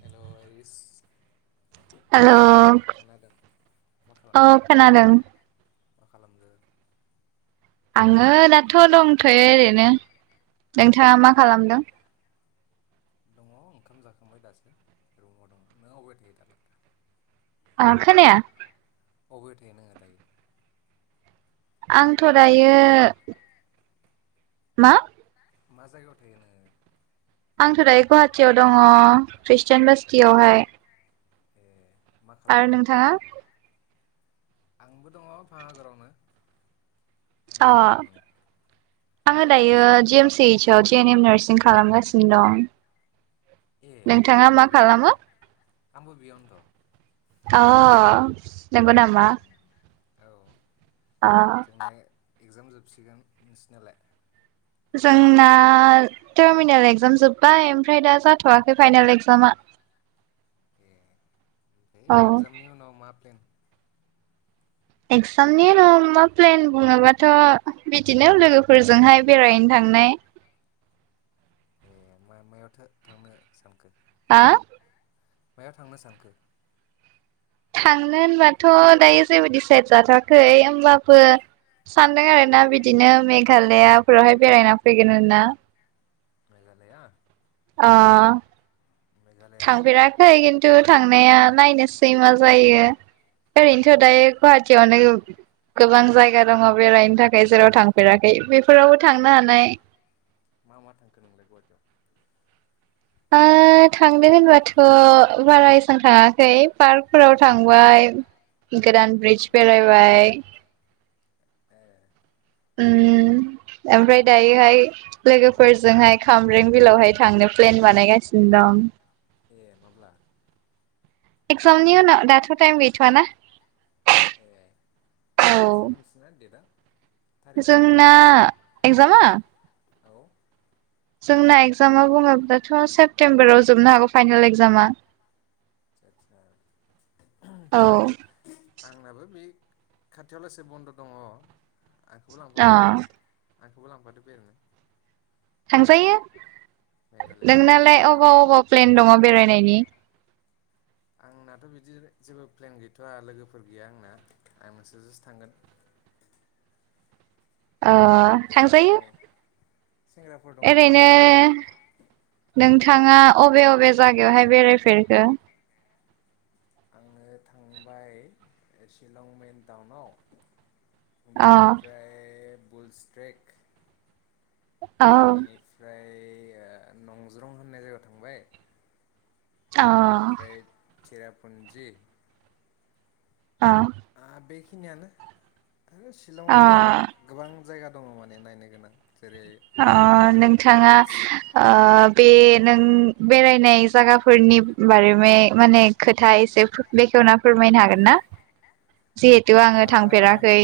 Hello. Hello मा औ खालामदों खोनादों। मा खालामदो? आंङो दाथ' दंथयो ओरैनो नोंथाङा मा नों खालामदों? दङ ओंखाम जाखांबाय दासो रुमाव दङ नों अबाय थायो दालाय? आं खोनाया। अबेयाव थायो नोंङो दायो? आं थ' दायो। मा मा? मा जायगायाव थायो नोङो? आंथ' दायो गुवाहाटियाव दङ ख्रिस्टियान बासटियावहाय। ए मा आरो खालामो नोंथाङा आंबो दङ भागरावनो अ आङो दायो जि एम सि ओइस आव जे एन एम नार्सिं खालामगासिनो दं ए नोंथाङा आमबो मा बियाव खालामो आंबो बियावनोथ' अ नंगौ नामा? औ अ जोंना एगजाम जोबसिगोन नोंसिनिआलाय? जोंना टारमिनेल एक्जाम जोब्बाय ओमफ्राय दा जाथ'वाखै फाइनेल एगजामा ए ओम औ एक्जामनि उनाव मा प्लेन एक्जामनि उनाव मा प्लेन बुङोबाथ' बिदिनो लोगोफोरजोंहाय बेरायहैनो थांनाय ए मा मायावथो थांनो सानखो? हो? मायाव थांनो सानखो? थांनो होनबाथ' दायो जेबो डिसाइड जाथ'आखै होमबाबो सानदों आरोना बिदिनो मेघालयाफोरावहाय बेरायना फैगोन होना। मेघालया अ मेघालया अबेयाव? थांफेराखै खिन्थु थांनाया नायनोसै मा जायो ओरैनोथ' ए दायो गुवाहाटियावनो गोबां जायगा दङ बेरायनो थाखाय जेराव थांफेराखै बेफोरावबो थांनो हानाय। मा मा थांखो नोंलाय गुवाहाटियाव? ओ थांदों होनबाथ' बारा एसां थाङाखै पार्कफोराव थांबाय। गोदान ब्रिडज बेरायबाय ए उम ओमफ्राय मा मा दायोहाय उम लोगोफोरजोंहाय खामब्रें बिलावहाय थांनो प्लेन बानायगासिनो दं। ए माब्ला? एगजामनि उनाव दाथ' टाइम गैथ'आना। ए माला जोबगोन नोंसोरना डेटआ? थारिकआ जोंना एक्जामा? औ जोंना एगजामा बुङोब्लाथ' सेप्तेम्बराव जोबनो हागौ फाइनल एगजामा। [inaudible] औ आंनाबो बे खाथियावलासे बन्द' दङ। आंखोबो अ लांफादो। आंखौबो लांफादो बेरायनो। थांजायो मेघालआव नोंनालाय अबाव अबाव प्लेन दङ बेरायनायनि? आंनाथ' बिदि जेबो प्लेन गैथ'वा लोगोफोर गैया आंना आं नोंसोरजोंसो थांगोन। अ औ थांजायो। सेंग्राफोर दंना गैया नोंसोरना [inaudible] थाङा अबे अबे जागायावहाय बेरायफेरखो? आङो थांबाय शिलं मेन टाउनाव अ बेनिफ्राय बुलस्ट्रेक औ ओइ ओ नंज्रं होननाय जायगायाव थांबाय अ बेनिफ्राय चिरापुन्जि अ बेखिनियानो। अ शिलंआवनो गोबां जायगा दङ माने नायनो गोनां। जेरै अ नोंना नोंथाङा वार्डस ओ बे नों बेरायनाय जागाफोरनि बारैमे माने खोथा एसे बेखेवना फोरमायनो हागोन ना? जिहेथु आङो थांफेराखै।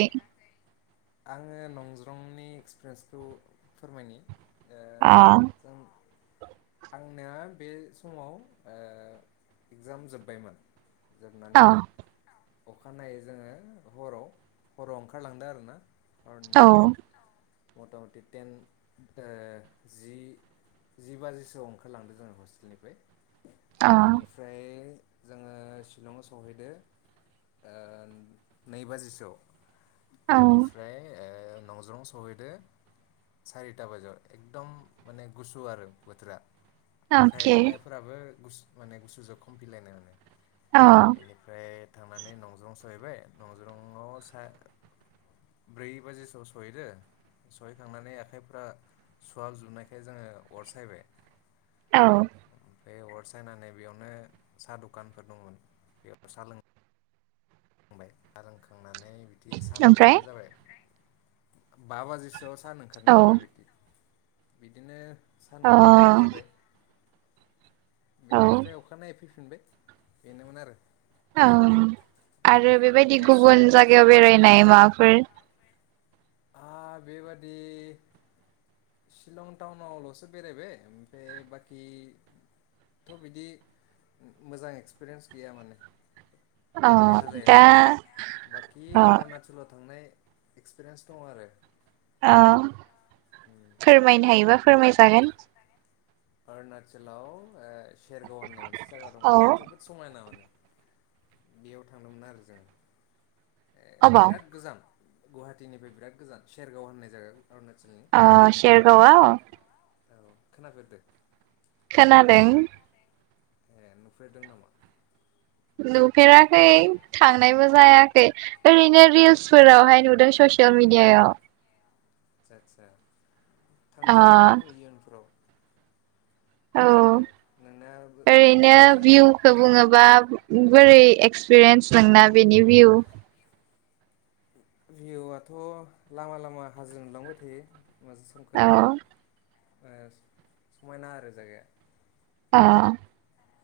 आङो नंज्रंनि एक्सप्रियेन्सखौ फोरमायनि। आ आंनाया बे समाव ओ इगजाम जोब्बायमोन। अ जोबनानै अखानायै जोङो हराव हराव ओंखारलांदों आरोना। औ हरनि मथा मथि टेन ओ जि जि बाजिसोआव ओंखारलांदों जोङो हस्टेलनिफ्राय अ बेनिफ्राय जोङो शिलंआव सहैदो ओ नै बाजिसोआव। ओं बेनिफ्राय ओ नंज्रं सहैदो सारिथा बाजियाव एकदम माने गुसु आरो बोथोरा। आखाइ अके आखाइफोराबो गुस माने गसुजों खमफिलायनाय माने। औ बेनिफ्राय थांनानै नंज्रं सहैबाय नंज्रंआव सा ब्रै बाजिसोआव सहैदो सहैखांनानै आखाइफ्रा सुवाबजोबनायखाय जोङो अरसायबाय। औ बे अर सायनानै बेयावनो साहा दखानफोर दंमोन बेयाव साहा लों बाय सा लोंखां खांनानै बिदि सान ओमफ्राय ओंखारनाय जाबाय बा बाजिसोआव सान ओंखारनाय औ जाबाय बिदिनो। बिदिनो सान अ ओंखारनायखौ नायबाय। औ बेनिफ्राय अखानायै फैफिन फिनबाय बेनोमोन आरो। अ उम आरो बेबायदि हरसेया गुबुन जायगायाव बेरायनाय माबाफोर? ओ बेबादि शिलं टाउनावल'सो बेरायबाय ओमफ्राय बाखिथ' बिदि मोजां एक्सपिरियेन्स गैया माने अ मेघालयआव दा आरो बाखि अ अरुणचलाव थांनाय एक्सपिरियेन्स दं आरो। अ फोरमायनो हायोबा फोरमायजागोन। अरुणाचलाव ओ सेरगाव होननाय मोनसे जायगा औ दंमोन जोबोद समायना माने बेयाव थांदोंमोन आरो जों। ए अबाव बिराद गोजान गुवाहाटिनिफ्राय बिराद गोजान सेरगाव होननाय जायागाखौ आ सेरगाव आव? औ खोनाफेरदो? खोनादोंं। ए नुफेरदों नामा? नुफेराखै थांनायबो जायाखै ओरैनो ए रिल्सफोरावहाय नुदों ससियेल मिडियायाव। आसा आतसा। अ थांजायो इयुनफोराव औ आरो नोंना ओरैनो ओजोंहाय भिउखौ औ बुङोबा बोरै एक्सपिरियेन्स नोंना बेनि भिउ भिउआथ' लामा लामा हाजो नुलांबाय थायो। माजु संखो औ ओ समायना आरो जागाया। ओ।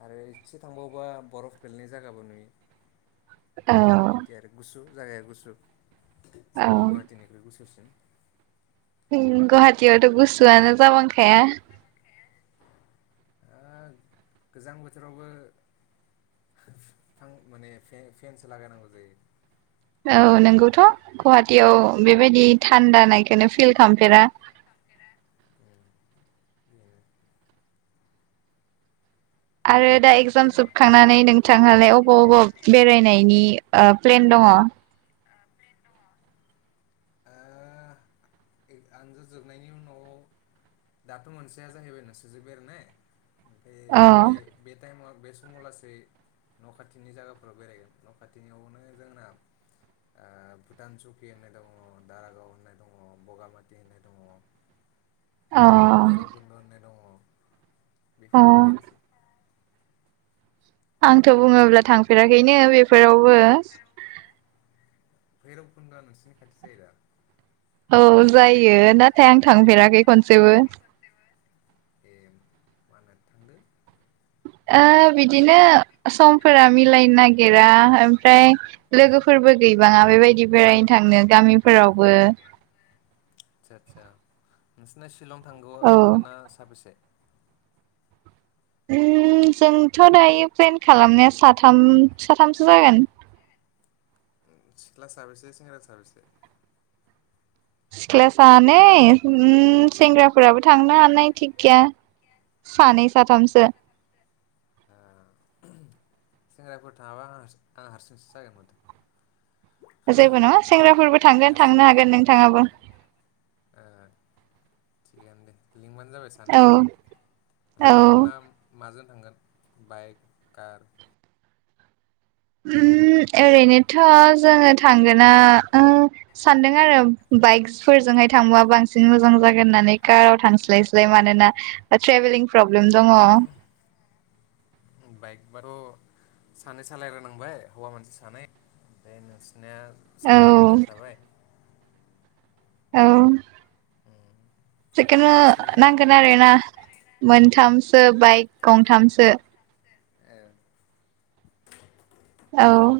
आरो इसे थांबावोबा बरफ गोलैनाय जागाबो नुयो। औ बिदि आरो गुसु जागाया गुसु औ जोंनि गुवाहाटीनिख्रुइ गुसुसिन। गुवाहाटीयावथ' गुसुआनो जाबांखाया।। ओ गोजां बोथोरावबो [unintelligible] माने फेनसो लागायनांगौ जायो‌। औ नोंगौथ' गवाहाटीयाव औ बेबायदि थान्दा नाय। खोनो फिल खालामफेरा [unintelligible] आरो दा एकजाम बाखि जोबखांनानै नोंथांहालाय अबाव अबा बेरायनायनि। ओ प्लेन दङ? आं [unintelligible] जोबनायनि उनाव दाथ' मोनसेया जाहैबाय नोसोरजो बेरायनाय। बे बे बे टाइमाव। बे समावलासे न' खाथिनि जागाफोराव बेरायगोन न' खाथिनियावनो जोंना भुटान चकि होननाय दङ दारागाव होननाय दङ। बगामाथि होननाय दङ। अ ओ बैरुबखन्द होननाय दङ। अ बेफोराव बेरायनोसै आंथ' बुङोब्ला थांफेराखैनो बेफोरावबो। बैरफ खुन्दवा नोंसिनि खाथि जायोरा‌। औ जायो नाथाय आं थांफेराखै खनसेबो। ए मानो थांन्दो। ओ बिदिनो समफोरा मिलायनो नागिरा ओमफ्राय लोगोफोरबो गैबाङा बेबायदि बेरायनो थांनो गामिफोरावबो आतसा आतसा नोंसिना शिलं थांगौ औ थांगोना सानबेसे? उम जोंथ' दायो प्लेन खालामनाया साथाम साथामसो जागोन। सिख्ला साबैसेै सेंग्रा साबैसेै? सिख्ला सानै उम सेंग्राफोराबो थांनो हानाय थिग गैया सानै साथामसो। ओ सेंग्राफोर थाङाबा आं हारसिं हारसिं सो जागोन माथो। जेबो नङा सेंग्राफोरबो थांगोन हारसिं थांनो हागोन नोंथाङाबो। ओ थिग आनो दे लिंबानो जाबाय सानैसो औ औ ओमफाय मा माजों थांगोन बाइक कार उम ओरैनोथ' जोङो थांगोना ओ सानदों आरो बाइकफोरजोंहाय थांबा बांसिन मोजां जागोन होननानै काराव थांस्लायस्लाय मानोना ओ ट्रेभेलिं प्रब्लेम दङ। बाइक बाथ' सानै सालायग्रा नांबाय हौवा मानसि सानै फाय नों [unintelligible] सानै हिनजावसा थाबाय औ जेखोनो मानसि नागिरनांबाय नांगोन होमबालाय आरोना मोनथाम सो बाइक गंथामसो। औ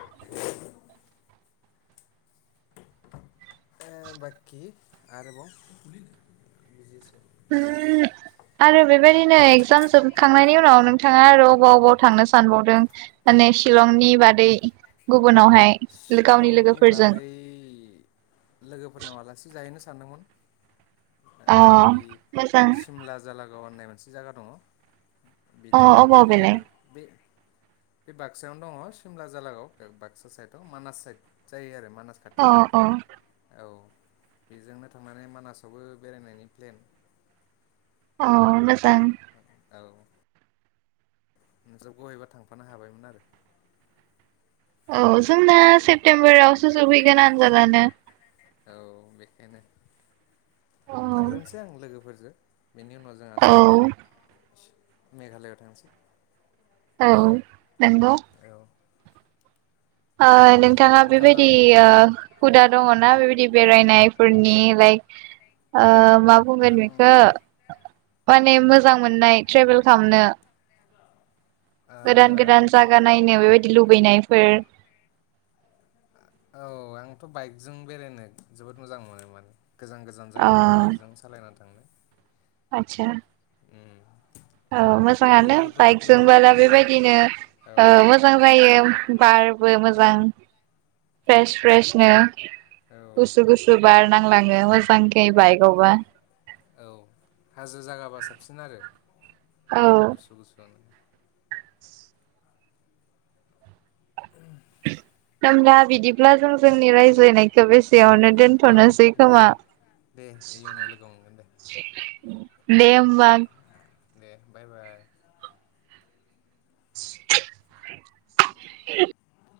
ओ बाखि आरोबाव ओ आरो बेबायदिनो एगजाम जोबखांनायनि उनाव नोंथाङा आरो अबाव अबाव थांनो सानबावदों माने शिलंनि बादै गुबुनावहाय गावनि शिलंनि लोगोफोरजों बादै लोगोफोरनाव आलासि जाहैनो सै। सान्दोंमोन। अ मोजां द होननाय मोनसे जायगा दङ बे अ थिग अबाव बे बेलाय बे बे बाक्सायावनो दङ सिमला जालागाव बाक्सा साइद मानास साइद जायो आरो। मानास खाथि अ अ औ। बेजोंनो थांनानै मानासावबो बेरायनायनि प्लेन अ मोजां औ नोंजा बहायबा थांफानो हाबायमोन आरो। औ जोंना सेप्तेम्बरावसो जोबहैगोन आनजादानो औ बेखायनो औ थांग्रोनोसै आं लोगोफोरजों बेनि उनाव जोंहा औ जयै मेघालयाव थांसै औ नंगौ। औ ओ बाखि नोंथाङा ओंखाम बेबायदि जाबाय ओ हुदा दङना बेबायदि बेरायनायफोरनि लाइक ओ मा बुंगोन आं ओ बेखो माने मोजां मोननाय ट्रेभेल खालामनो गोदान गोदान आंथ' जागा नायनो बेबायदि लुबैनाय बे औ आंथ' बाइकजों बेरायनो जोबोद मोजां मोनो मोन गोजान गोजान अ जायगाफोराव बाइकजों सालायना थांनो आतसा उम औ मोजाङानो लोगोफोर लोगोफोर बाइकजोंबोला थायोबा बेबायदिनो औ ओ मोजां जायो बारबो मोजां फ्रेस फ्रेशनो औ गुसु गुसु बार नांलाङो मोजांखे बाइकआवबा औ हाजो जागाबा साबसिन आरो औ गुसु गुसु होमब्ला बिदिब्ला जों जोंनि रायज्लायनायखौ बेसे यावनो औ दोनथ'नोसै दे खोमा दे इयुनाव लोगो मोनगोन दे दे होमबा दे बाय बाय [inaudible] [inaudible]